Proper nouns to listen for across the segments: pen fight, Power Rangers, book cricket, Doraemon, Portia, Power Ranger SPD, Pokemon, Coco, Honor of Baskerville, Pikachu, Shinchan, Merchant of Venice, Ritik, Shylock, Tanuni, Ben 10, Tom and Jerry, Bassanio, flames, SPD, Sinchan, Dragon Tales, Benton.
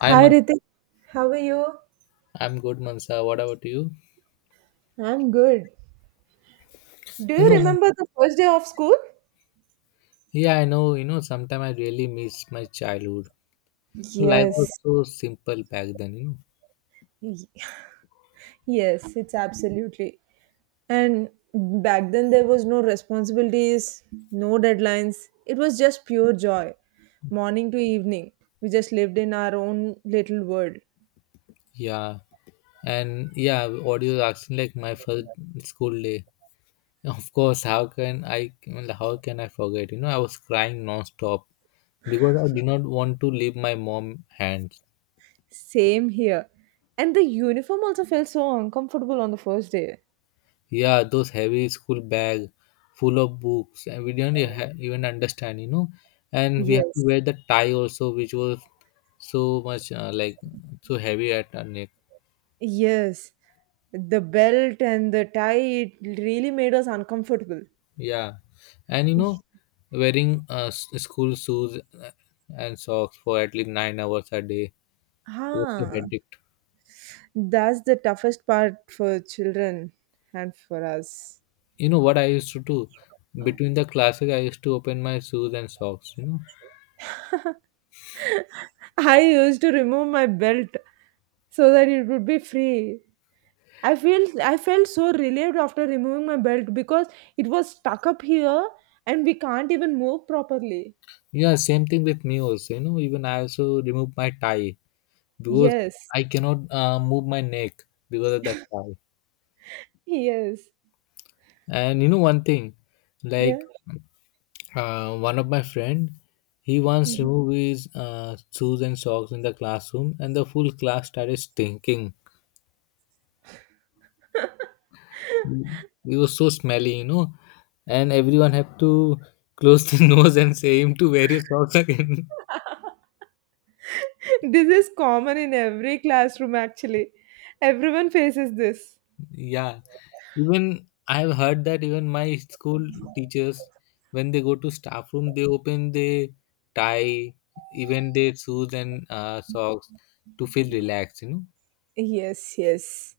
I'm Hi Ritik, how are you? I'm good, Mansa. What about you? I'm good. Do You you know, remember the first day of school? yeah, I know. You know, sometimes I really miss my childhood. Life was Yes. so simple back then. Y- Yes, it's absolutely. And back then there was no responsibilities, no deadlines. It was just pure joy. Morning to evening, we just lived in our own little world. yeah, what you're asking, like my first school day. Of course, how can I? How can I forget? You know, I was crying non-stop because I did not want to leave my mom hands. Same here. And the uniform also felt so uncomfortable on the first day. Yeah, those heavy school bag full of books, and we didn't even understand. And we have to Yes. wear the tie also, which was so much like so heavy at her neck. Yes, the belt and the tie, it really made us uncomfortable. Yeah and you know, wearing school shoes and socks for at least 9 hours a day was a Huh. headache. That's the toughest part for children and for us. You know what I used to do? Between the classes I used to open my shoes and socks. You know, I used to remove my belt so that it would be free. I felt so relieved after removing my belt because it was stuck up here and we can't even move properly. yeah same thing with me also. You know, even I also remove my tie because Yes. I cannot move my neck because of that tie. Yes. And you know one thing, Yeah. like one of my friend, he once Mhm. removed his shoes and socks in the classroom, and the full class started stinking. He was so smelly, you know, and everyone had to close the nose and say him to wear your socks again. This is common in every classroom actually. Everyone faces this. Yeah, even I've heard that even my school teachers, when they go to staff room, they open their tie, even their shoes and socks to feel relaxed, you know. Yes, yes.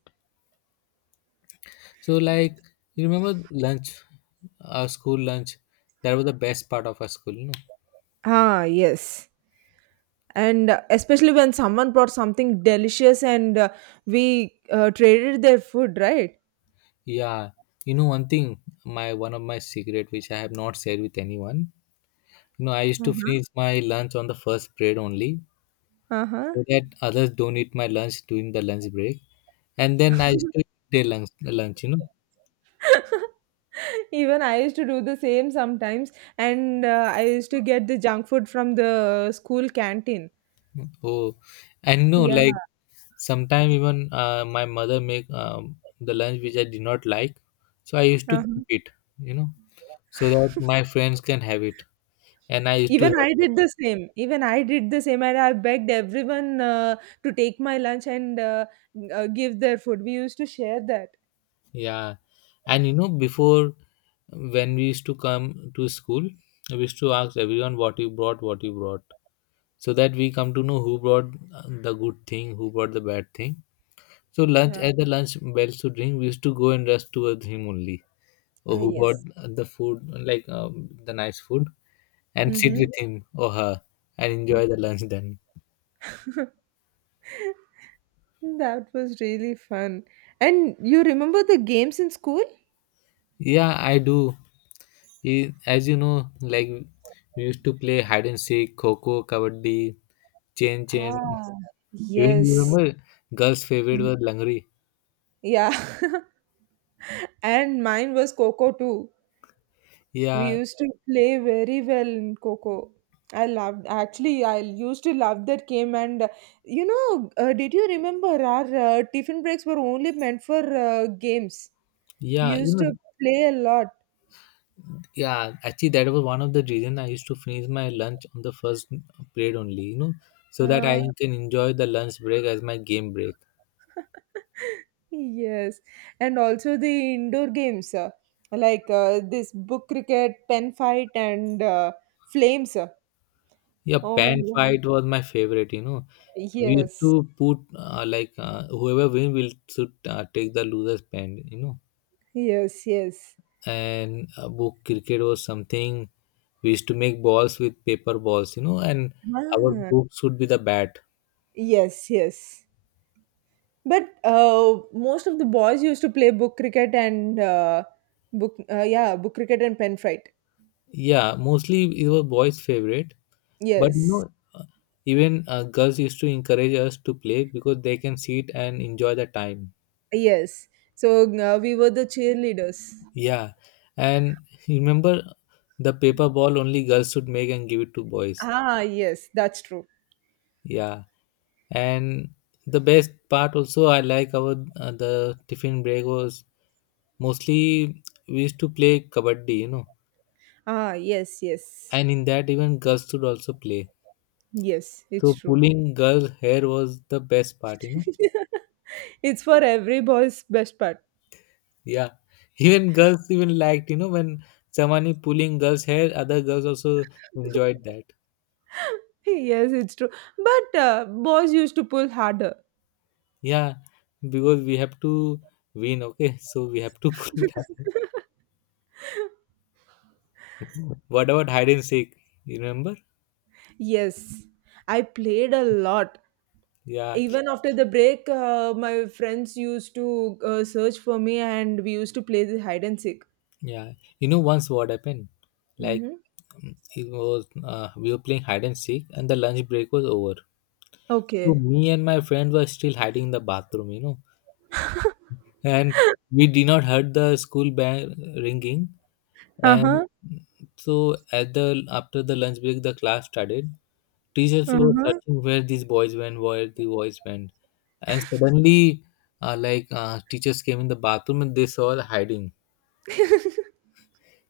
So like, you remember lunch, our school lunch? That was the best part of our school. You know, Ah, yes. And especially when someone brought something delicious and we traded their food, right? yeah, you know one thing, my one of my secret, which I have not shared with anyone. You know, I used to Uh-huh. finish my lunch on the first period only, Uh-huh. so that others don't eat my lunch during the lunch break, and then I used to eat their lunch. You know, Even I used to do the same sometimes, and I used to get the junk food from the school canteen. oh, and no, Yeah. like sometimes even my mother make the lunch which I did not like, so I used to Uh-huh. keep it, you know, so that my friends can have it, and I used to Even have I it. did the same. Even I did the same, and I begged everyone to take my lunch and give their food. We used to share that. Yeah, and you know, before when we used to come to school, we used to ask everyone what you brought, so that we come to know who brought the good thing, who brought the bad thing. So lunch, Yeah. as the lunch bells would ring, we used to go and rush towards him only, or who brought Yes. The food, like the nice food, and sit Mm-hmm. with him or her and enjoy the lunch then. That was really fun. And you remember the games in school? Yeah, I do. As you know, like we used to play hide and seek, kho kho, kabaddi, chain chain. Ah, Even you yes. remember, girls' favorite was Langri. Yeah. And mine was Coco too. We Yeah, used to play very well in Coco. I loved, actually, I used to love that game. And you know, did you remember our tiffin breaks were only meant for games? We yeah, you used know, to play a lot. yeah. Actually, that was one of the reason I used to finish my lunch on the first period only. You know, so that I Uh, can enjoy the lunch break as my game break. Yes, and also the indoor games like this book cricket, pen fight, and flames. Yeah, Oh my pan God. fight was my favorite. You know, we used Yes, to put like whoever win will should take the loser's pen. You know, yes, yes. and book cricket was something we used to make balls with paper balls. You know, and our Ah, book should be the bat. yes, yes. But most of the boys used to play book cricket and book cricket and pen fight. Yeah, mostly it was boys' favorite, but you Yes, know, even girls used to encourage us to play because they can sit and enjoy the time. yes. So we were the cheerleaders. Yeah, and you remember the paper ball only girls should make and give it to boys. Ah, yes, that's true. Yeah, and the best part also I like about the tiffin break was, mostly we used to play kabaddi, you know, Ah, yes, yes. and in that even girls should also play. Yes, So it's true. pulling girls' hair was the best part, you know. It's for every boy's best part. Yeah, even girls even liked, you know, when someone is pulling girls' hair, other girls also enjoyed that. Yes, it's true. But boys used to pull harder. Yeah, because we have to win, okay? So we have to pull it down. What about hide and seek? You remember? Yes, I played a lot. Yeah, Even after the break, my friends used to search for me and we used to play the hide and seek. yeah. You know, once what happened? Like Hmm. It was we were playing hide and seek, and the lunch break was over. So Okay. me and my friend were still hiding in the bathroom, you know, and we did not heard the school bell ringing. Uh And huh. so at the after the lunch break, the class started. Teachers Uh were huh. searching where these boys went, where the boys went, and suddenly, teachers came in the bathroom and they saw her hiding.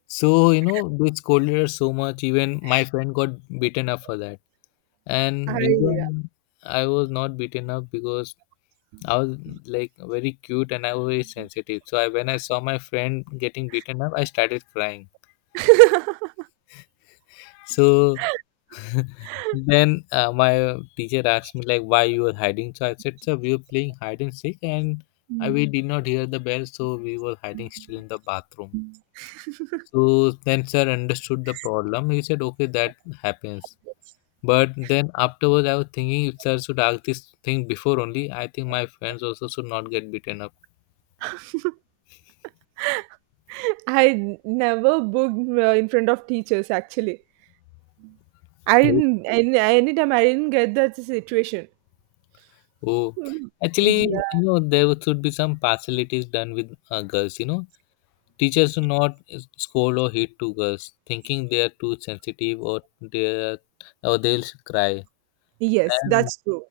So you know they scolded her so much. Even my friend got beaten up for that. And I, reason I was not beaten up because I was like very cute and I was very sensitive. So I, when I saw my friend getting beaten up, I started crying. So then my teacher asked me like why you were hiding. So I said, sir, we were playing hide and seek, and Mm. we did not hear the bell, so we were hiding still in the bathroom. So then sir understood the problem. He said, okay, that happens. But then afterwards, I was thinking if sir should ask this thing before only, I think my friends also should not get beaten up. I never booked in front of teachers actually. I didn't any anytime I didn't get that situation. Oh, Mm. actually, Yeah. you know, there should be some partialities done with girls, you know. Teachers do not scold or hit two girls, thinking they are too sensitive or are, or they'll cry. Yes, And that's true.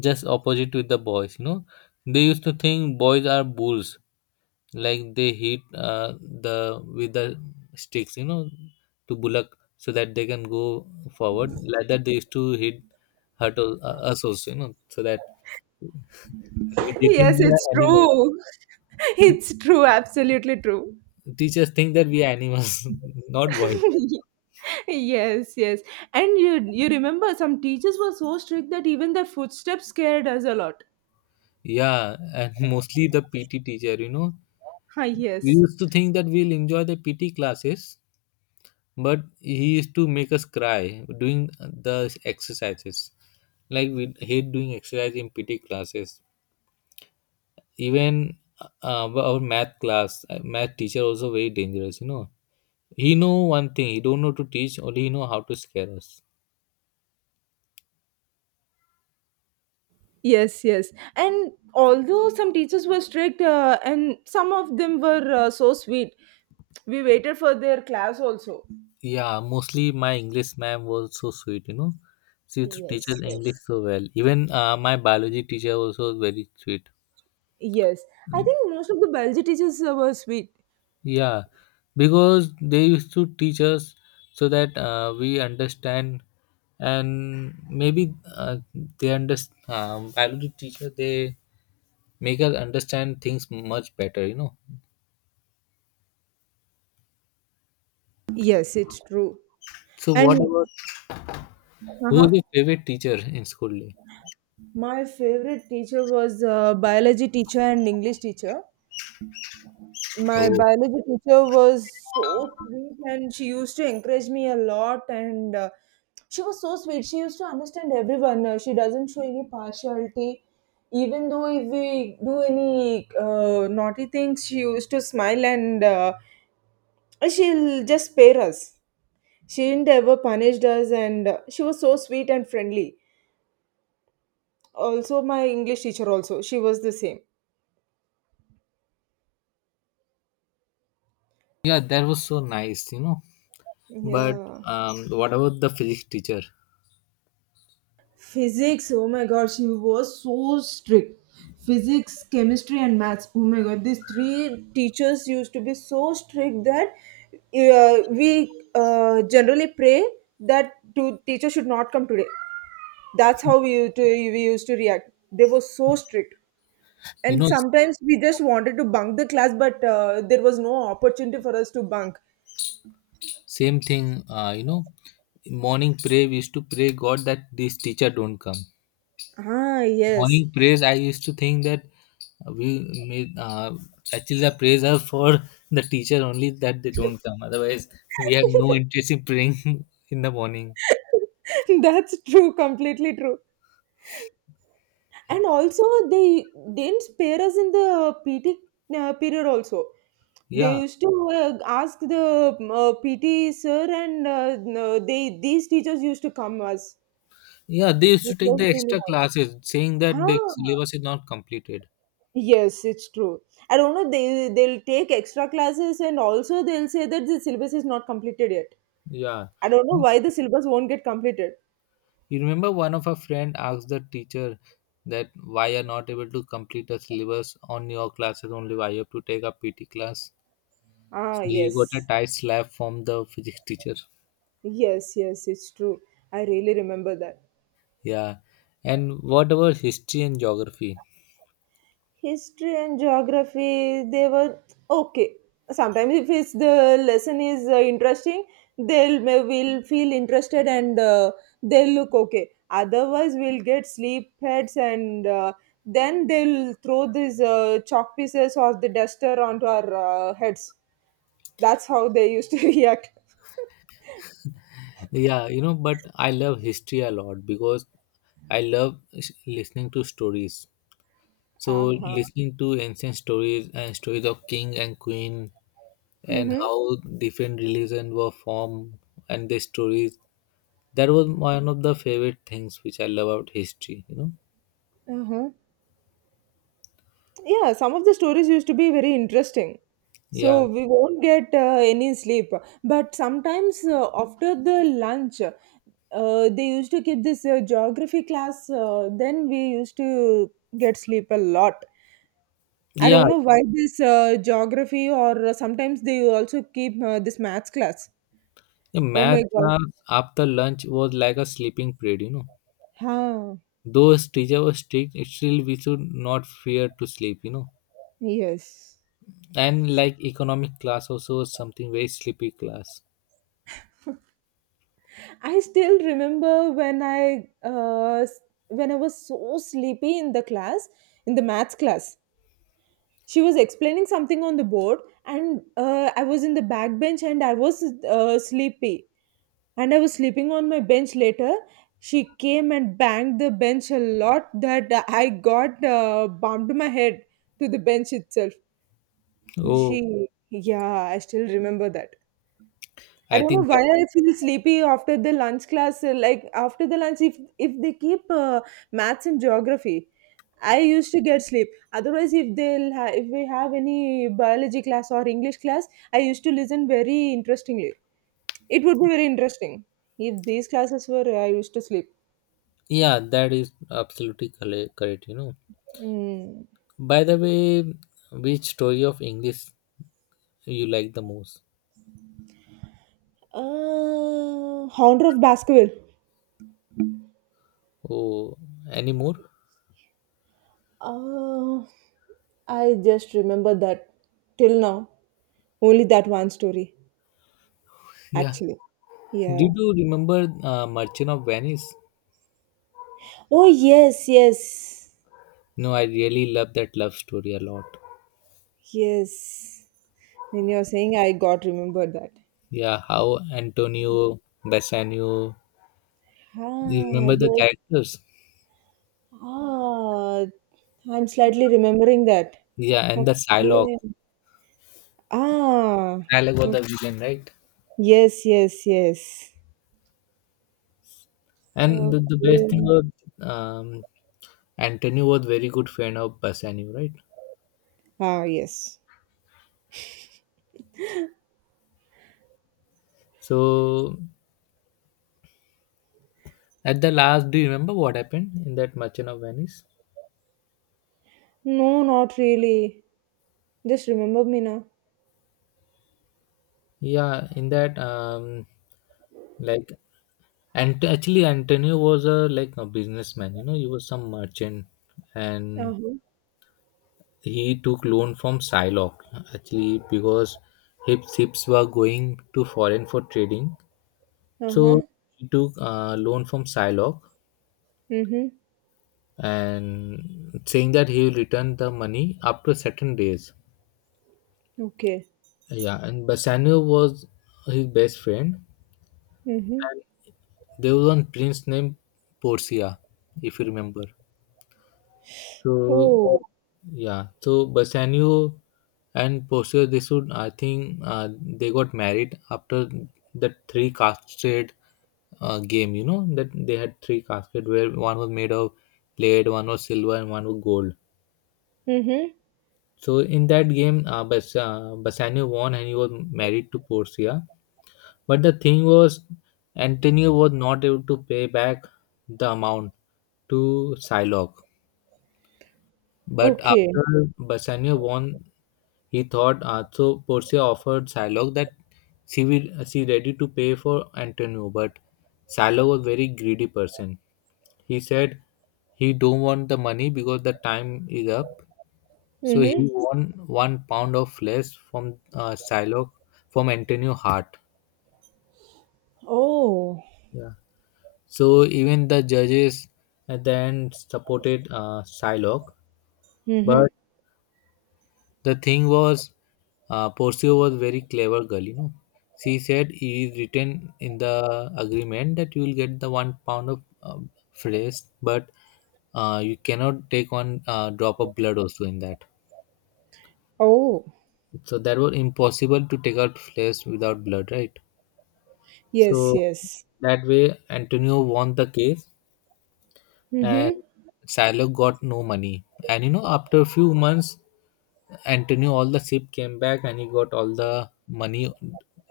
just opposite with the boys, you know, they used to think boys are bulls, like they hit the with the sticks, you know, to bullock so that they can go forward. Like that, they used to hit hurt al- us also, you know, so that they think Yes, we are it's animals. true. It's true, absolutely true. Teachers think that we are animals, not boys. Yes, yes. And you remember some teachers were so strict that even their footsteps scared us a lot. Yeah, and mostly the PT teacher, you know, Ah, we yes. used to think that we'll enjoy the PT classes, but he used to make us cry doing the exercises. Like we hate doing exercise in PT classes. Even our math class, math teacher also very dangerous. You know, he know one thing. He don't know to teach. Only he know how to scare us. Yes, yes. And although some teachers were strict and some of them were so sweet, we waited for their class also. Yeah, mostly my English ma'am was so sweet. You know, she used to teach Yes, us yes. English so well. Even my biology teacher also was very sweet. Yes, I think most of the biology teachers were sweet. Yeah, because they used to teach us so that we understand, and maybe they understand. Biology teacher, they make us understand things much better. You know. Yes, it's true. So what about, And who was uh-huh. your favorite teacher in school? My favorite teacher was biology teacher and English teacher. My Oh, biology teacher was so sweet, and she used to encourage me a lot. And she was so sweet. She used to understand everyone. She doesn't show any partiality. Even though if we do any naughty things, she used to smile and she'll just spare us. She didn't ever punish us, and she was so sweet and friendly. Also, my English teacher also, she was the same. yeah, that was so nice. You know, but Yeah. What about the physics teacher? Physics, oh my god, she was so strict. Physics, chemistry, and maths. Oh my god, these three teachers used to be so strict that we generally pray that two teacher should not come today. That's how we used to react. They were so strict. You And know, sometimes we just wanted to bunk the class, but there was no opportunity for us to bunk. same thing. You know, morning prayer we used to pray God that this teacher don't come. Ah, yes. Morning prayers, I used to think that we made actually the praise are for the teacher only, that they don't come, otherwise we had no interest in praying in the morning. That's true, completely true. And also, they didn't spare us in the PT period, also. Yeah, They used to ask the PT sir, and no, they these teachers used to come us. yeah, they used It to take the was really extra classes saying that hard. the Ah. syllabus is not completed. Yes, it's true. I don't know. They'll take extra classes and also they'll say that the syllabus is not completed yet. Yeah, I don't know you why the syllabus won't get completed. remember one of our friend asked the teacher that why you're not able to complete the syllabus on your classes only, why you have to take a PT class? So Ah, he got a yes, tight slap from the physics teacher. yes, yes, it's true. I really remember that. Yeah, and what about history and geography? History and geography they were okay. Sometimes if it's the lesson is interesting, they'll may will feel interested and they'll look okay. Otherwise we'll get sleep heads and then they'll throw these chalk pieces or the duster onto our heads. That's how they used to react. Yeah, you know, but I love history a lot because I love listening to stories. So Uh-huh. listening to ancient stories and stories of king and queen, and Mm-hmm. how different religions were formed, and their stories. That was one of the favorite things which I love about history, you know. Uh-huh. Yeah, some of the stories used to be very interesting. Yeah. So we won't get any sleep. But sometimes after the lunch, they used to keep this geography class. Then we used to get sleep a lot. I Yeah. don't know why this geography or sometimes they also keep this maths class. The Oh math my god. class after lunch was like a sleeping period, you know. Huh. Though teacher was strict, still we should not fear to sleep, you know. Yes. And like economic class also was something very sleepy class. I still remember when I was so sleepy in the class, in the maths class. She was explaining something on the board, and I was in the back bench, and I was sleepy, and I was sleeping on my bench. Later, she came and banged the bench a lot that I got bumped my head to the bench itself. Oh, She, yeah, I still remember that. I I don't know think that, why I feel sleepy after the lunch class. Like after the lunch, if they keep maths and geography, I used to get sleep. Otherwise, if they'll ha- if we have any biology class or English class, I used to listen very interestingly. It would be very interesting if these classes were. I used to sleep. yeah, that is absolutely correct, you know. Mm. By the way, which story of English you like the most? Uh, Honor of Baskerville. Oh, any more? Uh, I just remember that till now. Only that one story. Yeah, Actually. did Yeah. you remember Merchant of Venice? Oh, yes, yes, No, I really love that love story a lot. yes. When you're saying I got remembered that. Yeah, how Antonio, Bassanio, you Ah, remember the yes. characters? Ah, I'm slightly remembering that. Yeah, and the Psylocke. Okay. Ah. Psylocke was o- the villain, right? Yes, yes, yes. And the best thing Okay. was, um, Antonio was very good friend of Bassanio, right? Ah, yes. So at the last, do you remember what happened in that Merchant of Venice? No, not really. Just remember me now. Yeah, in that like and actually Antonio was a like a businessman. You know, he was some merchant, and Uh-huh. he took loan from Shylock actually because his ships were going to foreign for trading. So Uh-huh. he took loan from Shylock Mm-hmm. and saying that he will return the money after certain days. Okay. Yeah, and Bassanio was his best friend, Mm-hmm. and there was one prince named Porcia, if you remember. So Oh. yeah, so Bassanio and Porcia, they should I think they got married after that three cascade game. You know that they had three cascade where one was made of lead, one was silver, and one was gold. Mm-hmm. So in that game, Bassano won and he was married to Portia. But the thing was, Antonio was not able to pay back the amount to Psylocke. But Okay. after Bassanio won, he thought so. Portia offered Psylocke that she ready to pay for Antonio, but Psylocke was very greedy person. He said he don't want the money because the time is up. So he Mm-hmm. won 1 pound of flesh from Shylock from Antonio Hart. Oh. Yeah. So even the judges at the end supported Shylock, Mm-hmm. but the thing was, Porcio was very clever girl. You know, she said he is written in the agreement that you will get the 1 pound of flesh, but you cannot take one drop of blood also in that. Oh. So that was impossible to take out flesh without blood, right? Yes, So yes. that way, Antonio won the case, and Mm-hmm. Silo got no money. And you know, after a few months, Antonio all the ship came back, and he got all the money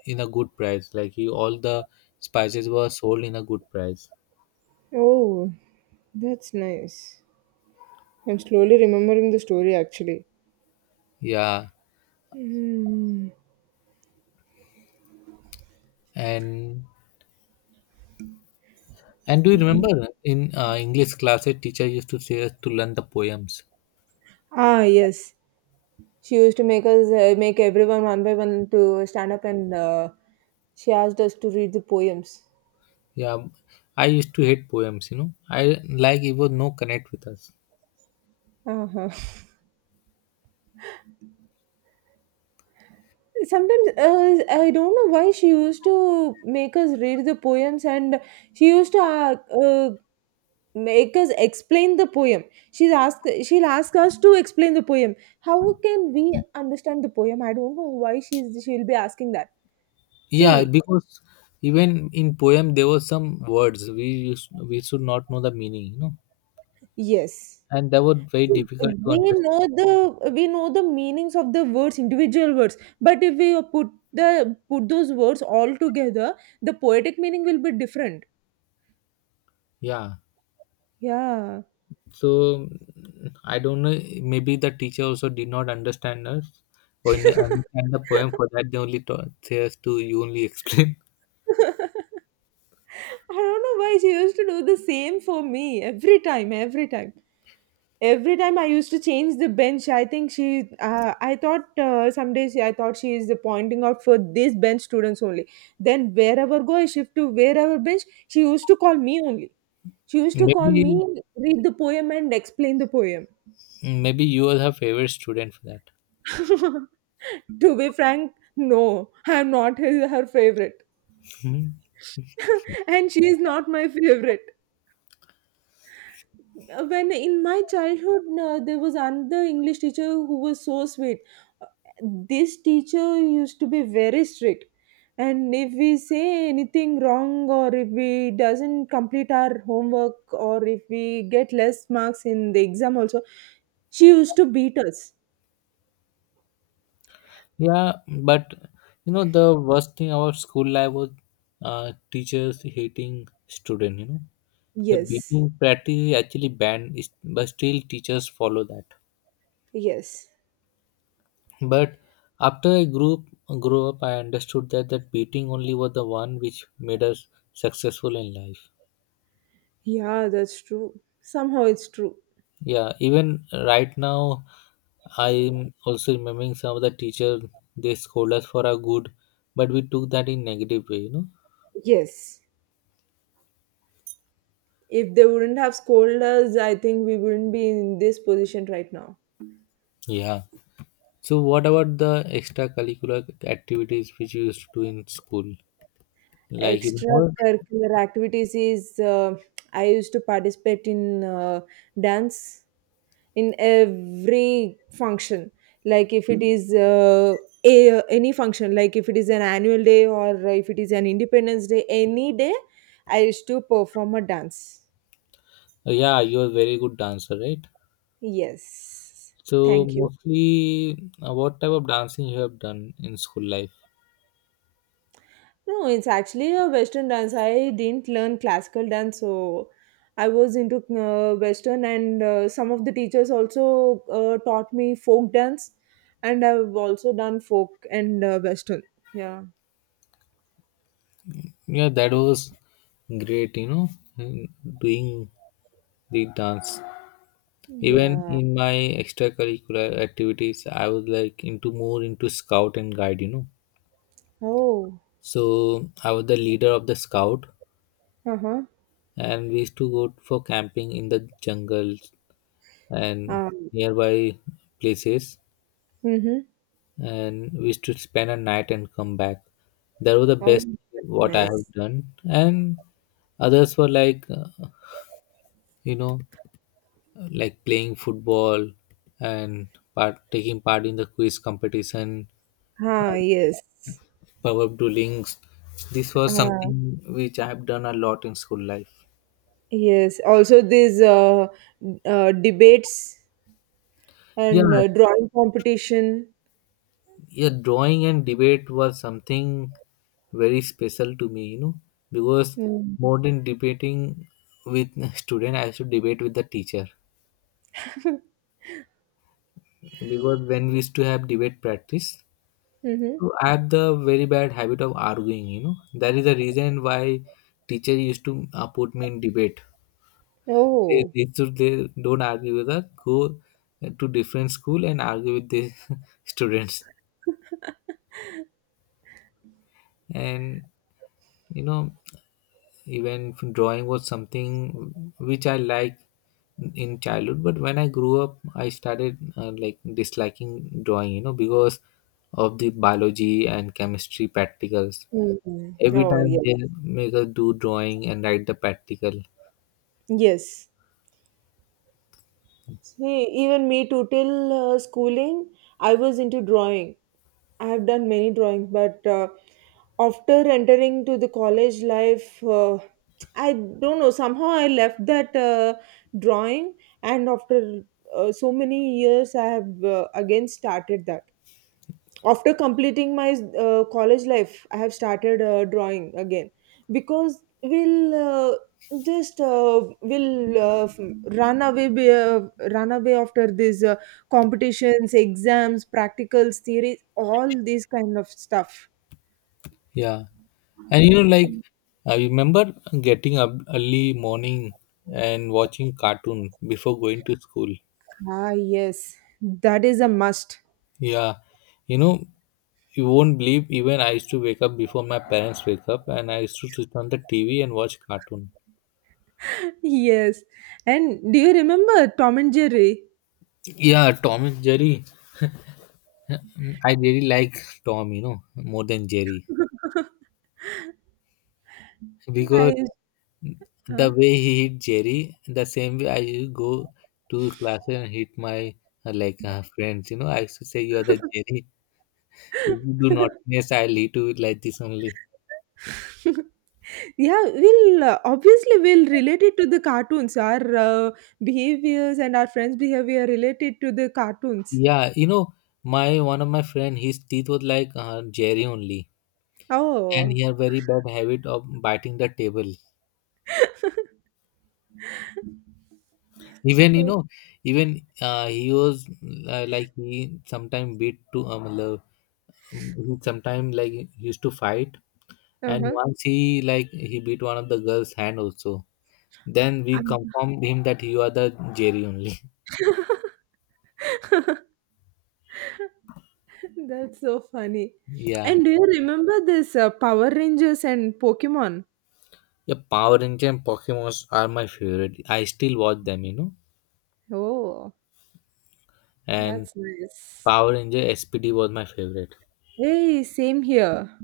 in a good price. Like he, all the spices were sold in a good price. Oh, that's nice. I'm slowly remembering the story actually. Yeah, Mm. and and do you remember in English classes, teacher used to say us to learn the poems. Ah, yes. She used to make everyone one by one to stand up and she asked us to read the poems. Yeah, I used to hate poems. You know, I like it was no connect with us. Uh-huh. Sometimes I don't know why she used to make us read the poems, and she used to uh, make us explain the poem. She'll ask us to explain the poem. How can we understand the poem? I don't know why she'll be asking that. Yeah, See because even in poem there were some words we used, we should not know the meaning, you know, Yes. and that was very See, difficult to understand. We know the meanings of the words, individual words, but if we the put those words all together, the poetic meaning will be different. Yeah, Yeah. so I don't know. Maybe the teacher also did not understand us or understand the poem. For that, they only taught say us to you only explain. I don't know why she used to do the same for me every time, every time. Every time I used to change the bench, I think I thought some days I thought she is pointing out for this bench students only. Then wherever go I shift to wherever bench, she used to call me only. She used to call Maybe me, read the poem and explain the poem. maybe you was her favorite student for that. To be frank, no, I'm not his, her favorite, Hmm. and she is not my favorite. When in my childhood there was another English teacher who was so sweet. Uh, this teacher used to be very strict, and if we say anything wrong, or if we doesn't complete our homework, or if we get less marks in the exam also, she used to beat us. Yeah, but you know the worst thing about school life was teachers hating student. You know. The Yes, beating practice is actually banned, but still teachers follow that. yes. But after I grew up, I understood that that beating only was the one which made us successful in life. Yeah, that's true, somehow it's true. Yeah, even right now, I'm also remembering some of the teachers they scold us for our good, but we took that in negative way, you know. Yes. If they wouldn't have scolded us, I think we wouldn't be in this position right now. Yeah. So what about the extracurricular activities which you used to do in school? Like you remember? Extracurricular activities is I used to participate in dance in every function. Like if it is any function, like if it is an annual day or if it is an Independence Day, any day I used to perform a dance. Yeah, you're a very good dancer, right? Yes. So Thank you. mostly, what type of dancing you have done in school life? No, it's actually a Western dance. I didn't learn classical dance, so I was into Western, and some of the teachers also taught me folk dance, and I've also done folk and Western. Yeah. Yeah, that was great. You know, mm, doing the dance. Even Yeah. in my extracurricular activities, I was like into scout and guide. You know, Oh. so I was the leader of the scout, Uh-huh. and we used to go for camping in the jungles and Um, nearby places mm-hmm. and we used to spend a night and come back. That was the Oh, best that's what I have nice. done. And others were like, you know, like playing football and part taking part in the quiz competition Ah, and yes. power duelings. This was Uh, something which I have done a lot in school life. yes. Also, these debates Yeah, and drawing competition. yeah, drawing and debate was something very special to me, you know, because Mm. more than debating with student, I used to debate with the teacher. Because when we used to have debate practice, Mm-hmm. so I have the very bad habit of arguing. You know that is the reason why teacher used to put me in debate. They Oh. they, should, they don't argue with us. Go to different school and argue with the students. And you know even drawing was something which I like in childhood. But when I grew up, I started like disliking drawing. You know because of the biology and chemistry practicals. Mhm. Every Oh, time yes. they make us do drawing and write the practical. Yes. See, even me too. Till schooling, I was into drawing. I have done many drawings, but after entering to the college life, I don't know. Somehow I left that drawing, and after so many years, I have again started that. After completing my college life, I have started drawing again, because we'll just will f- run run away after these competitions, exams, practicals, theories, all these kind of stuff. Yeah, and you know, like I remember getting up early morning and watching cartoon before going to school. Ah, yes, that is a must. Yeah, you know, you won't believe. Even I used to wake up before my parents wake up, and I used to switch on the TV and watch cartoon. Yes, and do you remember Tom and Jerry? Yeah, Tom and Jerry. I really like Tom, you know, more than Jerry because I huh? the way he hit Jerry, the same way I used to go to classes and hit my friends. You know, I used to say, "You are the Jerry. If you do naughtiness, I'll hit you with like this only." Yeah, we'll obviously we'll relate it to the cartoons, our behaviors and our friends behavior related to the cartoons. Yeah, you know, my one of my friend, his teeth was like Jerry only, and Oh. he had very bad habit of biting the table. Even you So, know, even he was like he sometimes beat to love. He sometimes like used to fight and uh-huh. once he like he beat one of the girls hand also then I we confirmed him that you are the jerry only. That's so funny. Yeah, And do you remember this Power Rangers and Pokemon? yeah, power ranger and pokemons are my favorite, I still watch them, you know. Oh, And that's nice. power ranger SPD was my favorite. Hey, same here.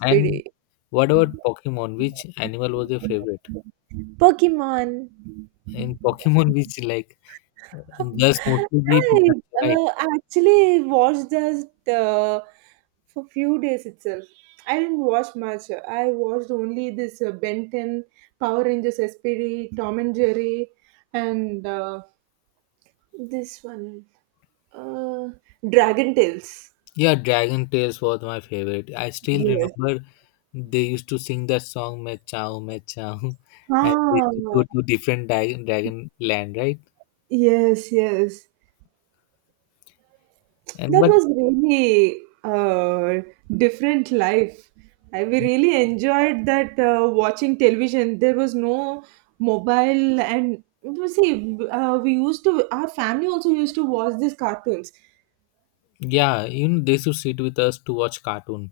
And what about pokemon, which animal was your favorite Pokemon. in pokemon? Which, like, girls mostly be I pikachu, right? uh, actually watched that for few days itself. I didn't watch much. I watched only this Ben 10, Power Rangers SPD, Tom and Jerry, and this one, uh, Dragon Tales. Yeah, Dragon Tales was my favorite. I still Yes. remember they used to sing that song "Me Chao Me Chao," and they Ah, used to go to different dragon land, right? yes, yes. And That but was really different life. I we really enjoyed that watching television. There was no mobile, and you see, we used to. Our family also used to watch these cartoons. yeah, you know they used to sit with us to watch cartoon,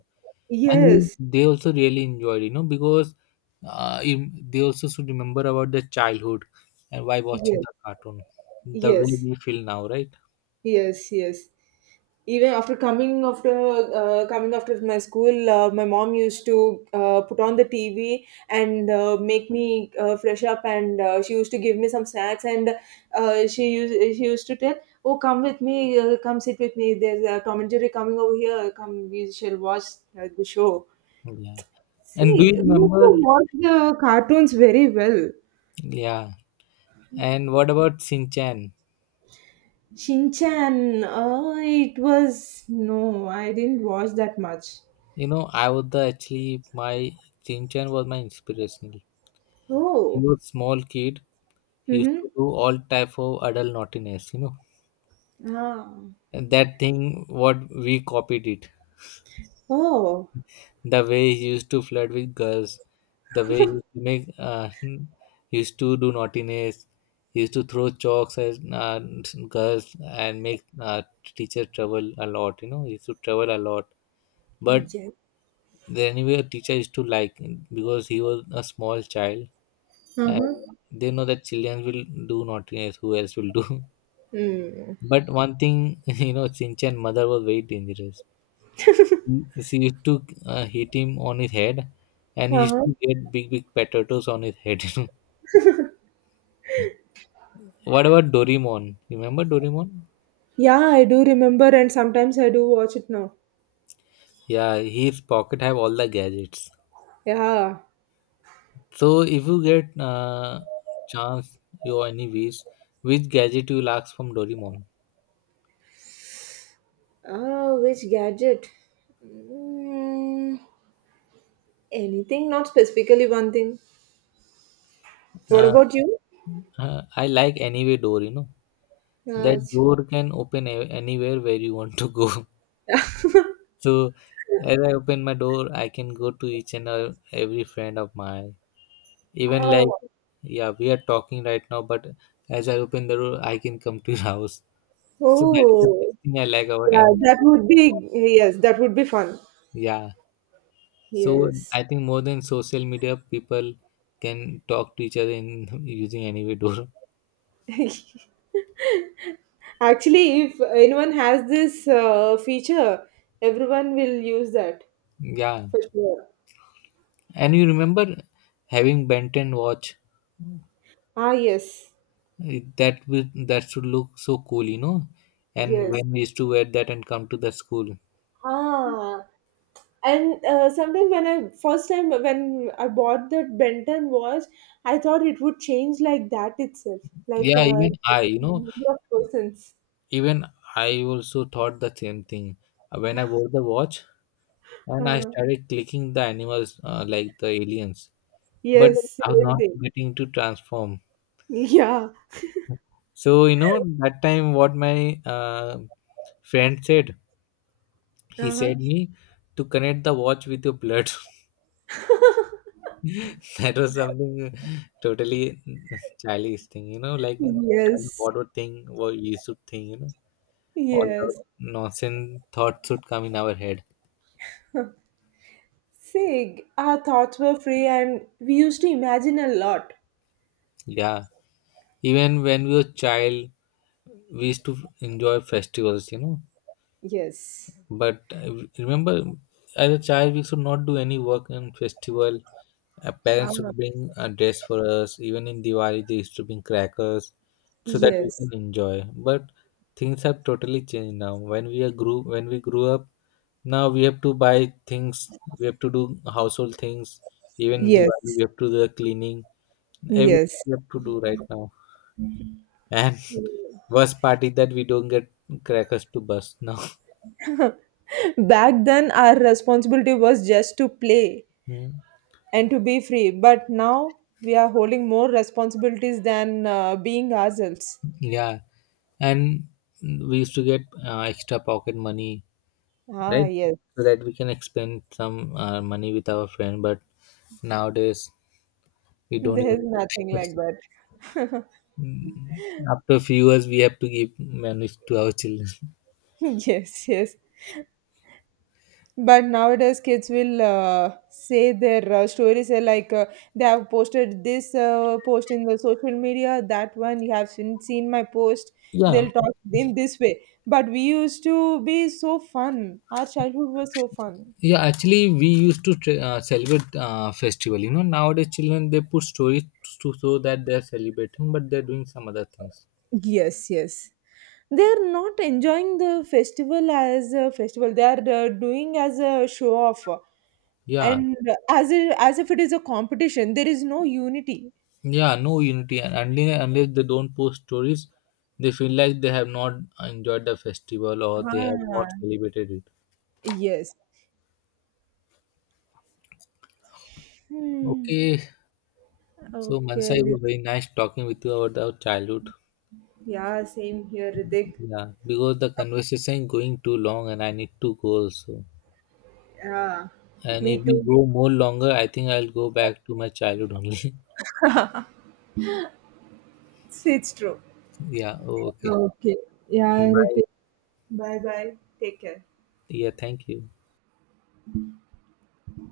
and you- Yes, they also really enjoyed, you know, because you- they also should remember about their childhood and why watching yes, the cartoon, the way yes. we feel now, right? Yes, yes. Even after coming after coming after my school, my mom used to put on the TV and make me fresh up, and she used to give me some snacks, and she used to tell, "Oh, come with me, come sit with me. There's a Tom and Jerry coming over here. Come, we shall watch the show." Yeah. And do you See, we used remember? to watch the cartoons very well. Yeah. And what about Sinchan? Shinchan, it was no, I didn't watch that much. You know, I was the actually my Chinchan was my inspiration. He Oh. was small kid. He used Mhm. to do all type of adult naughtiness. You know, Ah. and that thing what we copied it. Oh, The way he used to flirt with girls, the way he used to make he used to do naughtiness. He used to throw chalks at girls and make teacher trouble a lot. You know, he used to trouble a lot. But yes. anyway, a teacher used to like him because he was a small child and Uh-huh. they know that children will do naughtiness, who else will do? Mm. But one thing, you know Sinchan mother was very dangerous. Mm. She used to hit him on his head and he used Uh-huh. to get big potatoes on his head. What about Doraemon, remember Doraemon? Yeah, I do remember, and sometimes I do watch it now. Yeah, his pocket have all the gadgets. Yeah. So if you get chance your any wish, which gadget you will ask from Doraemon? Ah, which gadget? Mm, anything, not specifically one thing. What uh, about you? I like anyway Dory, you know. That That's door can open anywhere where you want to go. So as I open my door, I can go to each and every friend of mine. Even like, oh. yeah, we are talking right now, but as I open the door, I can come to your house. So that is the Oh. best thing I like about Yeah, any. that would be yes, that would be fun. Yeah. So Yes. I think more than social media, people can talk to each other in using anyway door. Actually, if anyone has this feature, everyone will use that Yeah. for sure. And you remember having Ben 10 watch? Ah, yes, Eh, that should look so cool, you know, and yes. when we used to wear that and come to the school. Ah, and sometimes when I first time when I bought that Benton watch, I thought it would change like that itself, like Yeah, even I, you know, number of persons. even I also thought the same thing. When I wore the watch and I Uh, started clicking the animals like the aliens, but yes, I'm same not thing. getting to transform. Yeah. So you know that time what my uh, friend said, he Uh-huh. said me to connect the watch with your blood. That was something totally childish thing, you know, like child Yes. what thing what we should think, you know. All the Yes. nonsense thoughts should come in our head. See, our thoughts were free and we used to imagine a lot. Yeah. Even when we were child, we used to enjoy festivals, you know. Yes. But remember, as a child, we should not do any work in festival. Ah, Parents would bring a dress for us. Even in Diwali, they used to bring crackers so that we can yes. enjoy. But things have totally changed now. When we are grew, when we grew up, now we have to buy things. We have to do household things. Even in Yes. Diwali, we have to do the cleaning. Everything Yes. we have to do right now. And worst part is that we don't get crackers to bust now. Back then, our responsibility was just to play Hmm. and to be free. But now we are holding more responsibilities than being ourselves. Yeah, and we used to get extra pocket money, Ah, right? yes. So that we can expend some money with our friend. But nowadays, we don't even. There's Get nothing that. like that. Mm, After a few years, we have to give money to our children. Yes, yes. But nowadays, kids will say their stories are like they have posted this post in the social media, that one you have seen my post. Yeah, They'll talk in this way. But we used to be so fun. Our childhood was so fun. yeah. Actually, we used to celebrate festival. You know, nowadays children they put stories to show that they are celebrating, but they are doing some other things. Yes, yes. They are not enjoying the festival as a festival. They are doing as a show off, Yeah, and as as if it is a competition. There is no unity. yeah. No unity, and unless they don't post stories, they feel like they have not enjoyed the festival or they have Ah, not celebrated it. yes. Hmm. Okay. So Mansa, Okay. it was very nice talking with you about our childhood. Yeah, same here, Ritik. Yeah, because the conversation going too long and I need to go also. Yeah, And me if we too. go more longer, I think I'll go back to my childhood only. It's true. Yeah, oh, okay. Okay. Yeah, Bye. Ritik. Bye bye. Take care. Yeah, thank you.